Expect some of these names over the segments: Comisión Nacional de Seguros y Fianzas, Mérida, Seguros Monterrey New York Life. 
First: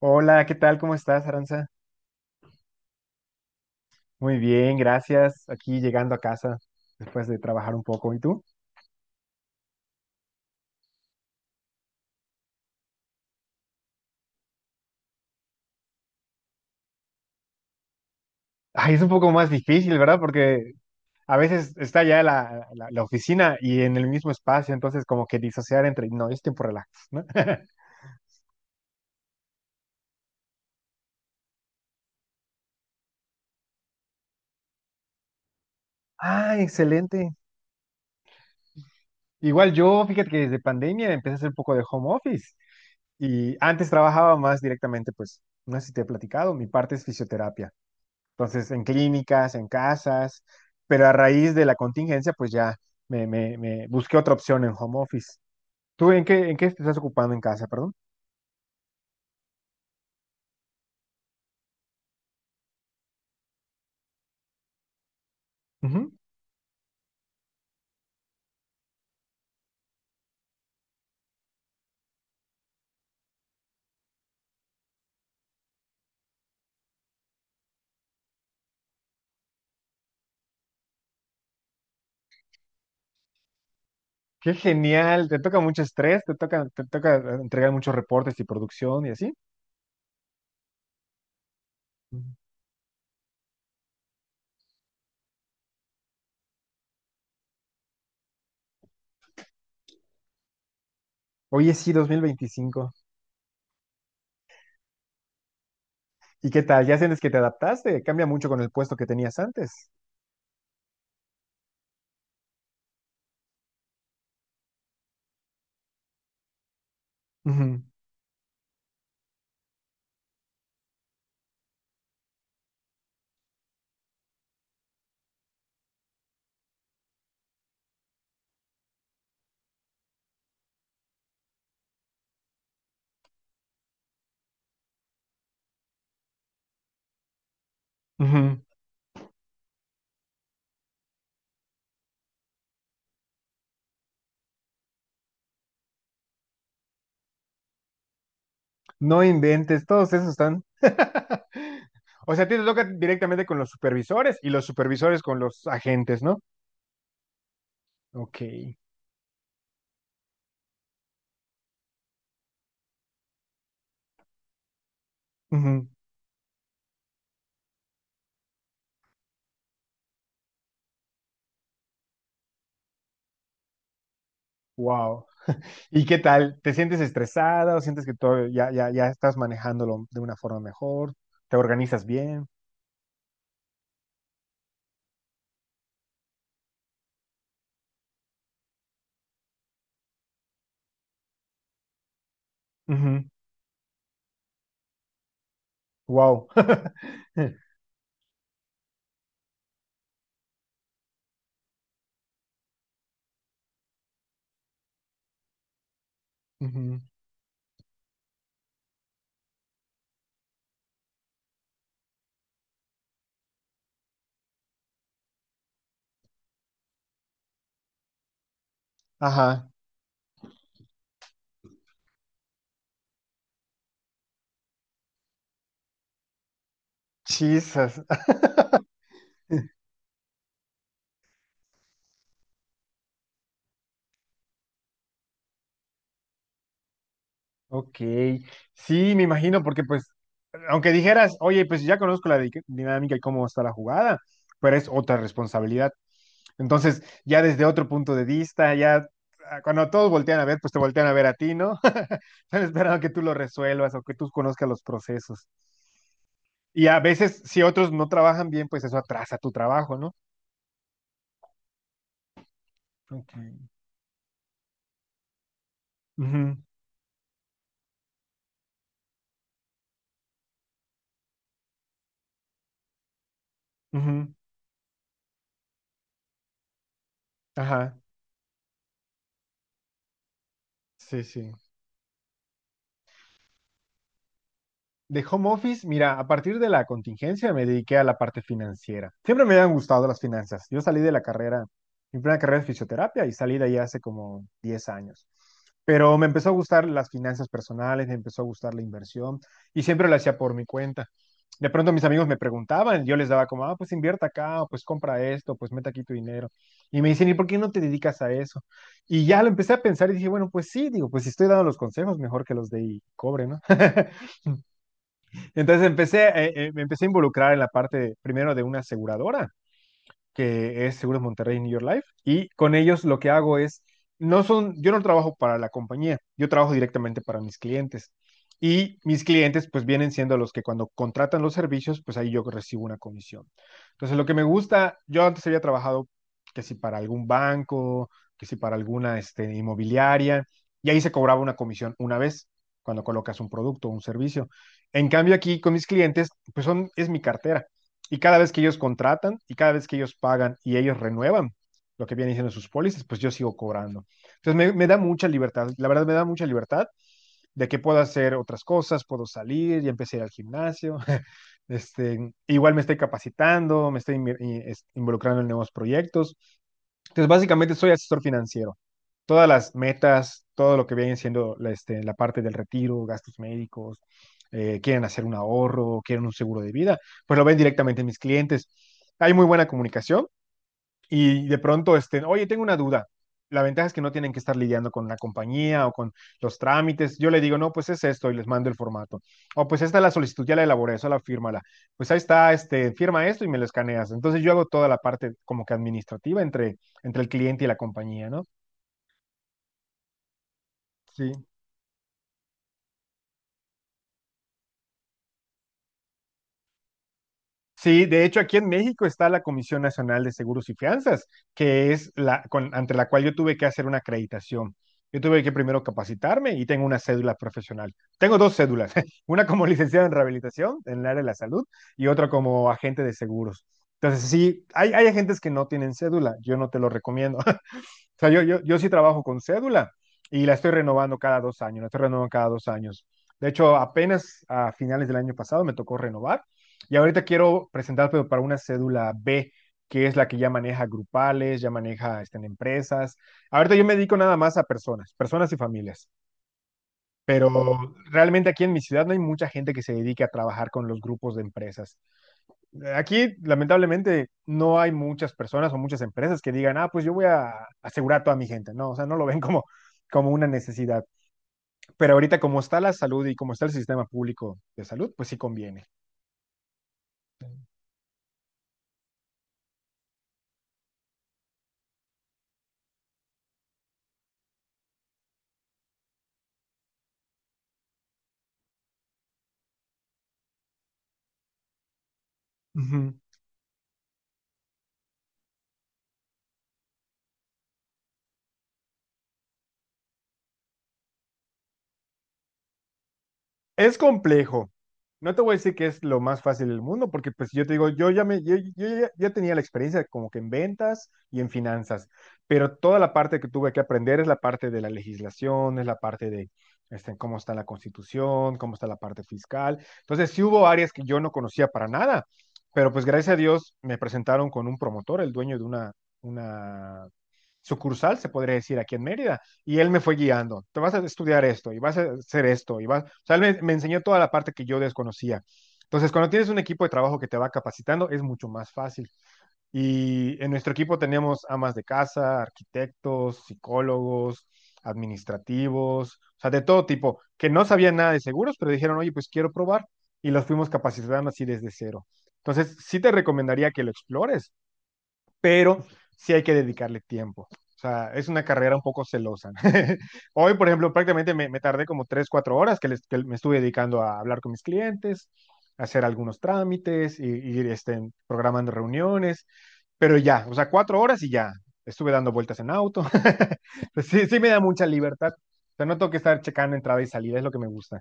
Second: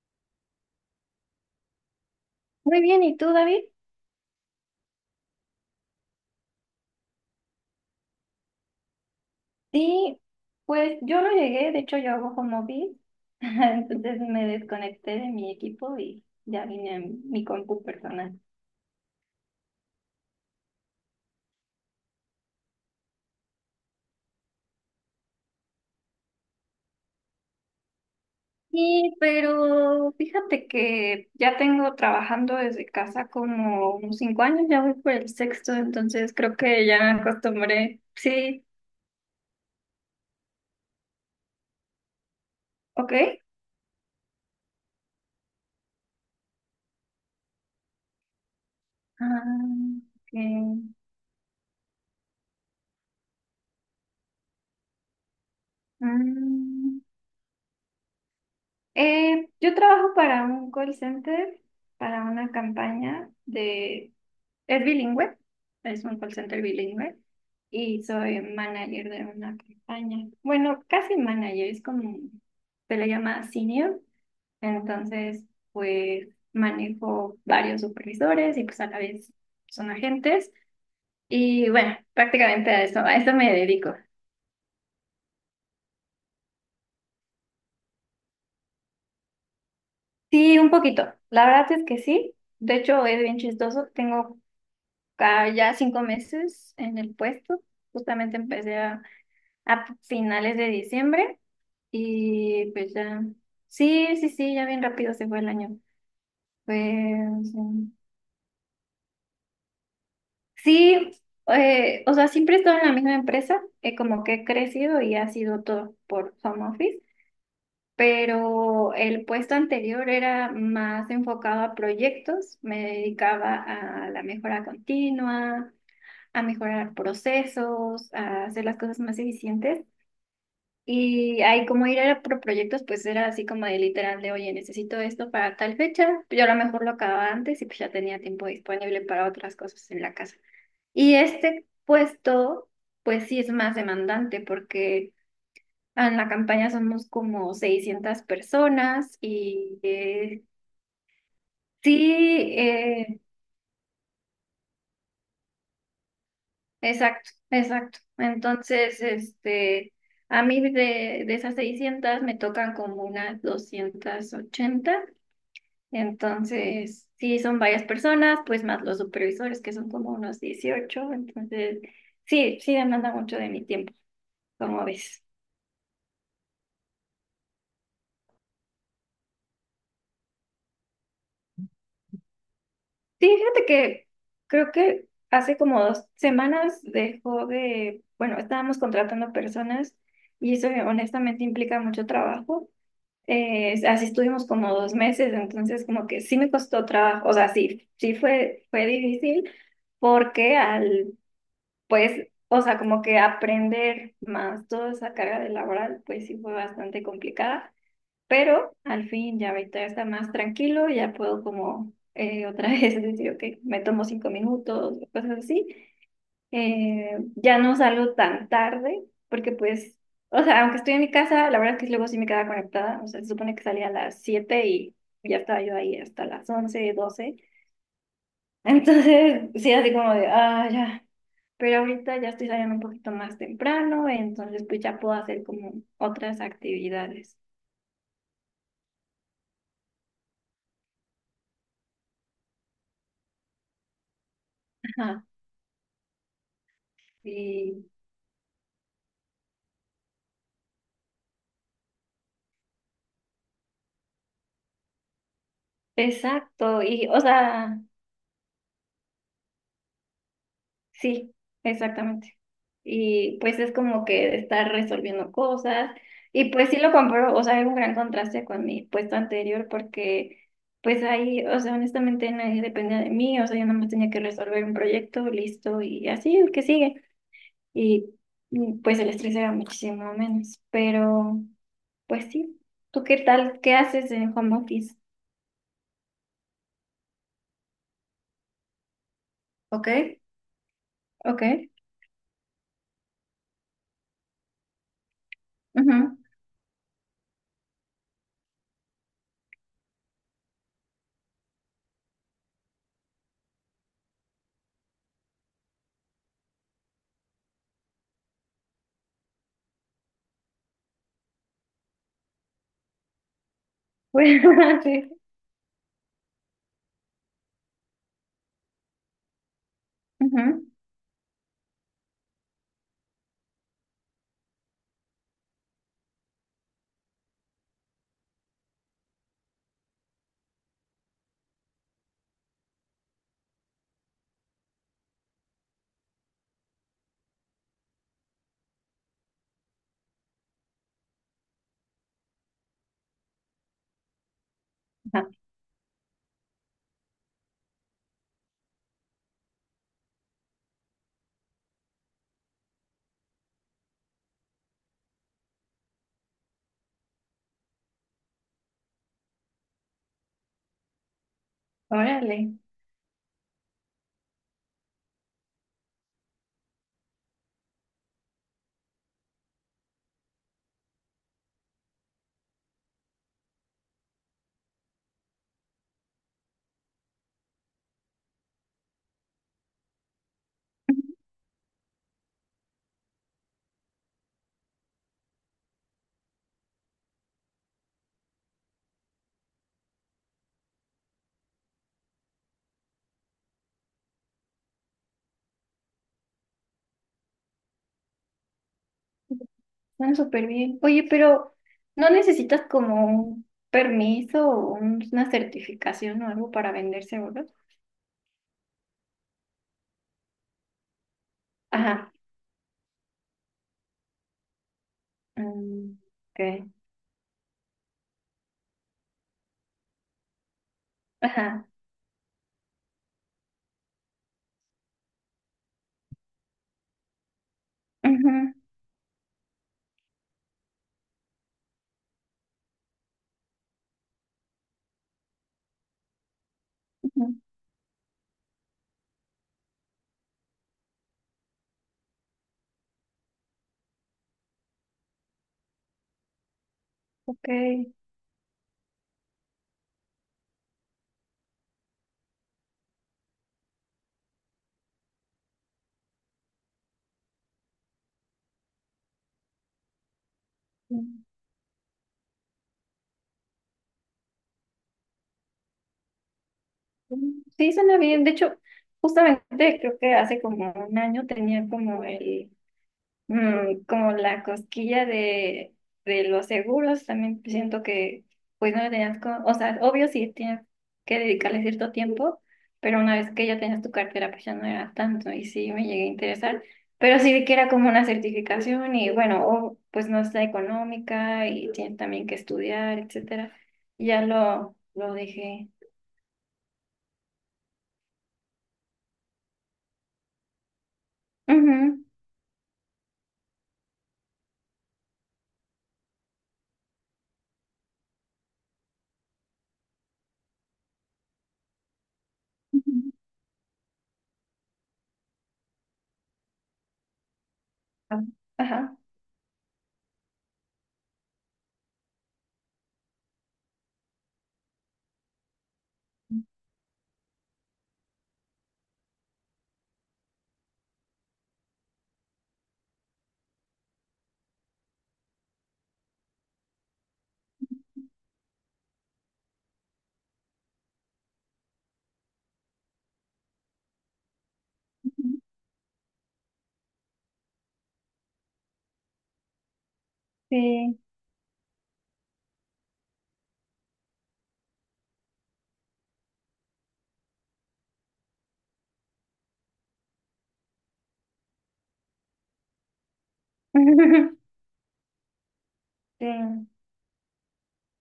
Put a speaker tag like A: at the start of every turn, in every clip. A: Hola, ¿qué tal? ¿Cómo estás, Aranza?
B: Muy bien, ¿y tú, David?
A: Muy bien, gracias. Aquí llegando a casa después de trabajar un poco. ¿Y tú?
B: Sí, pues yo no llegué, de hecho yo hago home office, entonces me desconecté de mi equipo y ya vine a mi compu personal.
A: Ay, es un poco más difícil, ¿verdad? Porque a veces está ya la oficina y en el mismo espacio, entonces como que disociar entre, no, es tiempo relax, ¿no?
B: Sí, pero fíjate que ya tengo trabajando desde casa como unos 5 años, ya voy por el sexto, entonces creo
A: Ah,
B: que ya me
A: excelente.
B: acostumbré. Sí,
A: Igual yo, fíjate que desde pandemia empecé a hacer un poco de home office
B: ok.
A: y antes trabajaba más directamente, pues, no sé si te he platicado, mi parte es fisioterapia. Entonces, en clínicas, en
B: Ah, ok.
A: casas, pero a raíz de la contingencia, pues ya me busqué otra opción en home office. ¿Tú en qué te estás
B: Mm.
A: ocupando en casa, perdón?
B: Yo trabajo para un call center, para una campaña de... Es bilingüe, es
A: Ujú.
B: un call center bilingüe y soy manager de una campaña. Bueno, casi manager, es como se le llama senior. Entonces, pues manejo varios supervisores y pues a la vez son agentes. Y bueno, prácticamente a eso me dedico.
A: Qué genial, te toca mucho estrés, te toca entregar muchos reportes y producción y así.
B: Sí, un poquito. La verdad es que
A: Ujú.
B: sí. De hecho, es bien chistoso. Tengo ya 5 meses en el puesto. Justamente empecé a finales de diciembre.
A: Oye, sí, dos mil
B: Y
A: veinticinco.
B: pues ya. Sí, sí, sí, ya bien rápido se fue el año.
A: ¿Y qué
B: Pues
A: tal? ¿Ya sientes que te
B: mm,
A: adaptaste? Cambia mucho con el puesto que tenías antes.
B: sí, o sea, siempre he estado en la misma empresa, como que he crecido y ha sido todo por home office,
A: Ujú,
B: pero el puesto anterior era más enfocado a proyectos, me dedicaba a la mejora continua, a mejorar procesos, a hacer las cosas más eficientes. Y ahí como ir era por proyectos, pues era así como de literal de, oye, necesito esto para tal fecha. Yo a lo mejor lo acababa antes y pues ya tenía tiempo
A: ujú.
B: disponible para otras cosas en la casa. Y este puesto, pues sí es más demandante porque en la campaña somos como 600 personas
A: No inventes, todos esos están. O sea, a
B: sí,
A: ti te toca
B: eh,
A: directamente con los supervisores y los supervisores con los agentes, ¿no?
B: exacto, exacto.
A: Ok.
B: Entonces, este, a mí de esas 600 me tocan como unas 280.
A: Ujú.
B: Entonces, sí, son varias personas, pues más los supervisores, que son como unos 18. Entonces, sí, sí demanda mucho de mi tiempo, como ves.
A: Wow. ¿Y qué tal? ¿Te sientes estresada o sientes que todo ya estás manejándolo de una forma mejor? ¿Te organizas bien?
B: Sí, fíjate que creo que hace como 2 semanas dejó de, bueno, estábamos contratando personas y eso honestamente implica mucho trabajo.
A: Ujú.
B: Así estuvimos como 2 meses, entonces como que sí
A: Wow.
B: me costó trabajo, o sea, sí, sí fue difícil porque al pues, o sea, como que aprender más toda esa carga de laboral, pues sí fue
A: Ujú.
B: bastante complicada, pero al fin ya ahorita ya está más tranquilo, ya puedo como otra vez decir, ok, me tomo 5 minutos, cosas así. Ya no salgo tan tarde, porque
A: Ajá.
B: pues, o sea, aunque estoy en mi casa, la verdad es que luego sí me quedaba conectada, o sea, se supone que salía a las 7 y ya estaba yo ahí hasta las 11 doce.
A: Chisas.
B: Entonces, sí, así como de, ah, ya. Pero ahorita ya estoy saliendo un poquito más temprano, entonces pues ya puedo hacer como otras actividades.
A: Ok, sí, me imagino, porque pues aunque dijeras, oye, pues ya conozco la dinámica y cómo está la jugada, pero es otra
B: Ajá.
A: responsabilidad. Entonces, ya desde
B: Sí,
A: otro punto de vista, ya ah, cuando todos voltean a ver, pues te voltean a ver a ti, ¿no? Están esperando que tú lo resuelvas o que tú conozcas los procesos.
B: exacto.
A: Y a
B: Y, o
A: veces, si
B: sea,
A: otros no trabajan bien, pues eso atrasa tu trabajo, ¿no?
B: sí, exactamente.
A: Ok.
B: Y pues es como que estar resolviendo cosas. Y
A: Ujú,
B: pues sí lo compro, o sea, hay un gran contraste con mi puesto anterior porque pues ahí, o sea, honestamente nadie dependía de mí, o sea, yo nada más tenía que
A: ujú,
B: resolver un proyecto, listo, y así el que sigue.
A: ajá,
B: y y, pues el estrés era muchísimo menos.
A: sí,
B: Pero
A: sí.
B: pues sí, ¿tú qué tal? ¿Qué haces en home office?
A: De home office, mira, a partir de la contingencia me dediqué a la parte financiera. Siempre me habían
B: ¿Ok?
A: gustado las finanzas. Yo salí de la
B: Ok,
A: carrera, mi primera carrera es fisioterapia y salí de ahí hace como 10 años.
B: ujú.
A: Pero me empezó a gustar las finanzas personales, me empezó a gustar la inversión y siempre lo hacía por mi cuenta. De pronto mis amigos me preguntaban, yo les daba como, ah, pues invierta acá, o pues compra esto, pues mete aquí tu dinero. Y me dicen, ¿y por qué no te dedicas a eso? Y ya lo empecé a pensar y dije, bueno, pues sí, digo, pues si estoy dando los consejos, mejor que los de y cobre, ¿no?
B: Pues sí,
A: Entonces empecé, me empecé a involucrar en la parte primero de una aseguradora
B: ujú.
A: que es Seguros Monterrey New York Life, y con ellos lo que hago es, no son, yo no trabajo para la compañía, yo trabajo directamente para mis clientes. Y mis clientes pues vienen siendo los que cuando contratan los servicios, pues ahí yo recibo una comisión. Entonces lo que me gusta, yo antes había trabajado que si para algún banco, que si para alguna este, inmobiliaria, y ahí se cobraba una comisión una vez cuando colocas un producto o un servicio. En
B: Ajá,
A: cambio aquí con mis clientes, pues son, es mi cartera. Y cada vez que ellos contratan y cada vez que ellos pagan y ellos renuevan lo que vienen diciendo sus pólizas, pues yo sigo cobrando. Entonces me da mucha libertad, la verdad me da mucha libertad de que puedo hacer otras cosas, puedo salir, ya empecé a ir al gimnasio. Este,
B: órale,
A: igual me estoy capacitando, me estoy involucrando en nuevos proyectos. Entonces, básicamente soy asesor financiero, todas las metas, todo lo que viene siendo la, este, la parte del retiro, gastos médicos, quieren hacer un ahorro, quieren un seguro de vida, pues lo ven directamente en mis clientes. Hay muy buena comunicación y de pronto, este, oye, tengo una duda. La ventaja es que no tienen que estar lidiando con la compañía o con los trámites. Yo le digo, no, pues es esto y les mando el formato. O pues esta es la solicitud, ya la elaboré, eso la fírmala. Pues ahí está, este, firma esto y me lo escaneas. Entonces yo hago toda la parte como que administrativa entre el cliente y la compañía, ¿no?
B: ujú. Están súper bien. Oye,
A: Sí.
B: pero ¿no necesitas como un permiso o una certificación o algo para vender seguros?
A: Sí, de hecho aquí en México está la Comisión Nacional de Seguros y Fianzas, que es
B: Ajá,
A: la ante la cual yo tuve que hacer una acreditación. Yo tuve que primero
B: mm,
A: capacitarme y
B: ok,
A: tengo una cédula profesional. Tengo dos cédulas, una como licenciado en rehabilitación en el área de la salud
B: ajá,
A: y otra como agente de seguros. Entonces, sí, hay agentes que no tienen cédula, yo no te lo recomiendo. O sea, yo,
B: ujú,
A: yo, yo sí trabajo con cédula y la estoy renovando cada 2 años, la estoy renovando cada dos años. De hecho, apenas a finales del año pasado me tocó renovar y ahorita
B: ujú,
A: quiero presentar, pero para una cédula B, que es la que ya maneja grupales, ya maneja este, en empresas. Ahorita yo me dedico nada más a personas, personas y familias, pero
B: ok.
A: realmente aquí en mi ciudad no hay mucha gente que se dedique a trabajar con los grupos de empresas. Aquí, lamentablemente, no hay muchas personas o muchas empresas que digan, ah, pues yo voy a asegurar a toda mi gente, ¿no? O sea, no lo ven como, como una necesidad. Pero ahorita, como está la salud y como está el sistema público de salud, pues sí conviene.
B: Sí, suena bien. De hecho, justamente creo que hace como un año tenía como la cosquilla de, los seguros. También siento que, pues no le tenías, o sea, obvio sí tienes que dedicarle cierto tiempo, pero
A: Ujú.
B: una vez que ya tenías tu cartera, pues ya no era tanto. Y sí me llegué a interesar, pero sí vi que era como una certificación y bueno, o, pues no está económica y tienes también que estudiar, etcétera.
A: Es
B: Y ya
A: complejo.
B: lo
A: No te voy a
B: dejé.
A: decir que es lo más fácil del mundo, porque pues yo te digo, yo ya me, yo ya, ya tenía la experiencia como que en ventas y en
B: Ujú.
A: finanzas, pero toda la parte que tuve que aprender es la parte de la legislación, es la parte de este, cómo está la constitución, cómo está la parte fiscal. Entonces sí hubo áreas que yo no conocía para nada, pero pues gracias a Dios me presentaron con un promotor, el dueño de una sucursal,
B: Ah,
A: se podría decir, aquí
B: ajá.
A: en Mérida. Y él me fue guiando, te vas a estudiar esto y vas a hacer esto. Y vas... O sea, me enseñó toda la parte que yo desconocía. Entonces, cuando tienes un equipo de trabajo que te va capacitando, es mucho más fácil. Y en nuestro equipo tenemos amas de casa, arquitectos, psicólogos, administrativos, o sea, de todo tipo, que no sabían nada de seguros, pero dijeron, oye, pues quiero probar. Y los fuimos capacitando así desde cero. Entonces, sí te recomendaría que lo explores, pero sí hay que dedicarle tiempo. O sea, es una carrera un poco celosa. Hoy, por ejemplo,
B: Sí.
A: prácticamente me tardé como tres, cuatro horas que, les, que me estuve dedicando a hablar con mis clientes, a hacer algunos trámites, y este, programando reuniones, pero ya, o sea, 4 horas y ya. Estuve dando vueltas en auto. Pues sí, sí me da mucha libertad. O sea, no tengo que
B: Sí.
A: estar checando entrada y salida, es lo que me gusta.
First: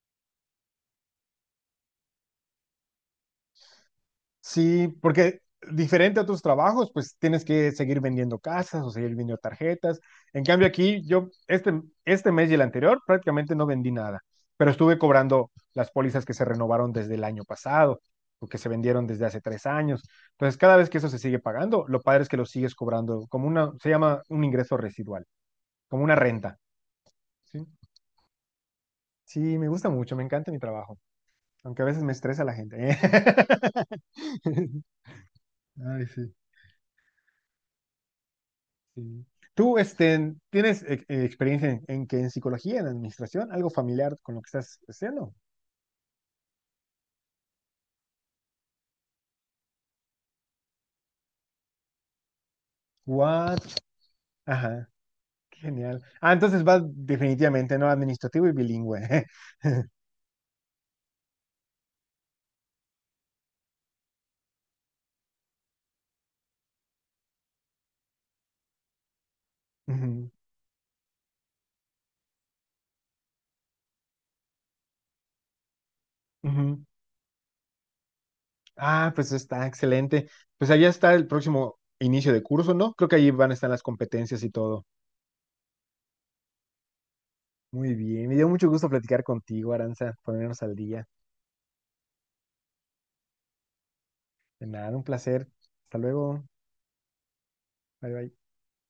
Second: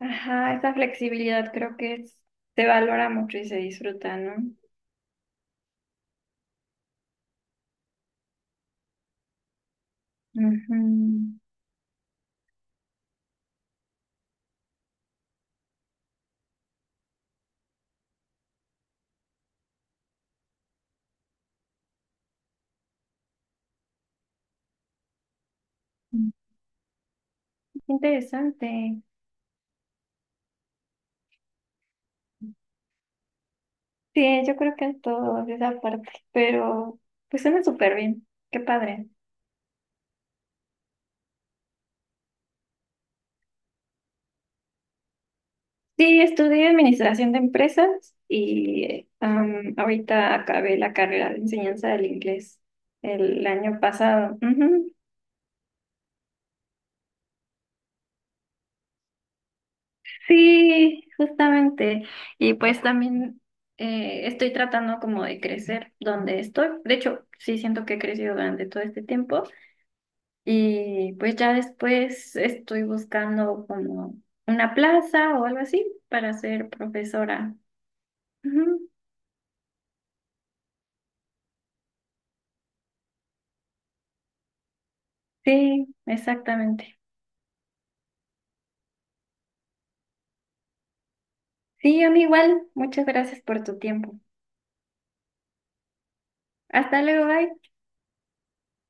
B: Ajá, esa flexibilidad creo que se valora mucho y se disfruta, ¿no?
A: Sí, porque diferente a tus trabajos, pues tienes que seguir vendiendo casas o seguir vendiendo tarjetas. En cambio
B: Ujú.
A: aquí, yo este, este mes y el anterior prácticamente no vendí nada, pero estuve cobrando las pólizas que se renovaron desde el año pasado o que se vendieron desde hace 3 años. Entonces, cada vez que eso se sigue pagando, lo padre es que lo sigues cobrando como una, se llama un ingreso residual, como una renta. Sí,
B: Interesante.
A: sí, me gusta mucho, me encanta mi trabajo, aunque a veces me estresa la gente.
B: Sí, yo creo que es todo de esa
A: Ay,
B: parte,
A: sí.
B: pero pues suena súper bien. Qué padre.
A: Sí. ¿Tú este, tienes experiencia en que en psicología, en administración, algo familiar con lo que estás haciendo?
B: Sí, estudié administración de empresas y ahorita acabé la carrera de enseñanza del inglés el
A: What?
B: año pasado.
A: Ajá,
B: Ujú.
A: qué genial. Ah, entonces vas definitivamente, ¿no? Administrativo y bilingüe.
B: Sí, justamente. Y pues también estoy tratando como de crecer donde estoy. De hecho, sí siento que he crecido durante todo este tiempo.
A: Ujú,
B: Y pues ya después estoy buscando como una plaza o algo así para ser
A: ujú.
B: profesora. Ujú,
A: Ah, pues está excelente. Pues allá está el próximo inicio de curso, ¿no? Creo que allí van a estar las competencias y todo.
B: sí, exactamente.
A: Muy bien, me dio mucho gusto platicar contigo, Aranza, ponernos al día.
B: Sí, a mí igual. Muchas gracias por tu tiempo.
A: De nada, un placer. Hasta luego.
B: Hasta luego, bye.
A: Bye, bye.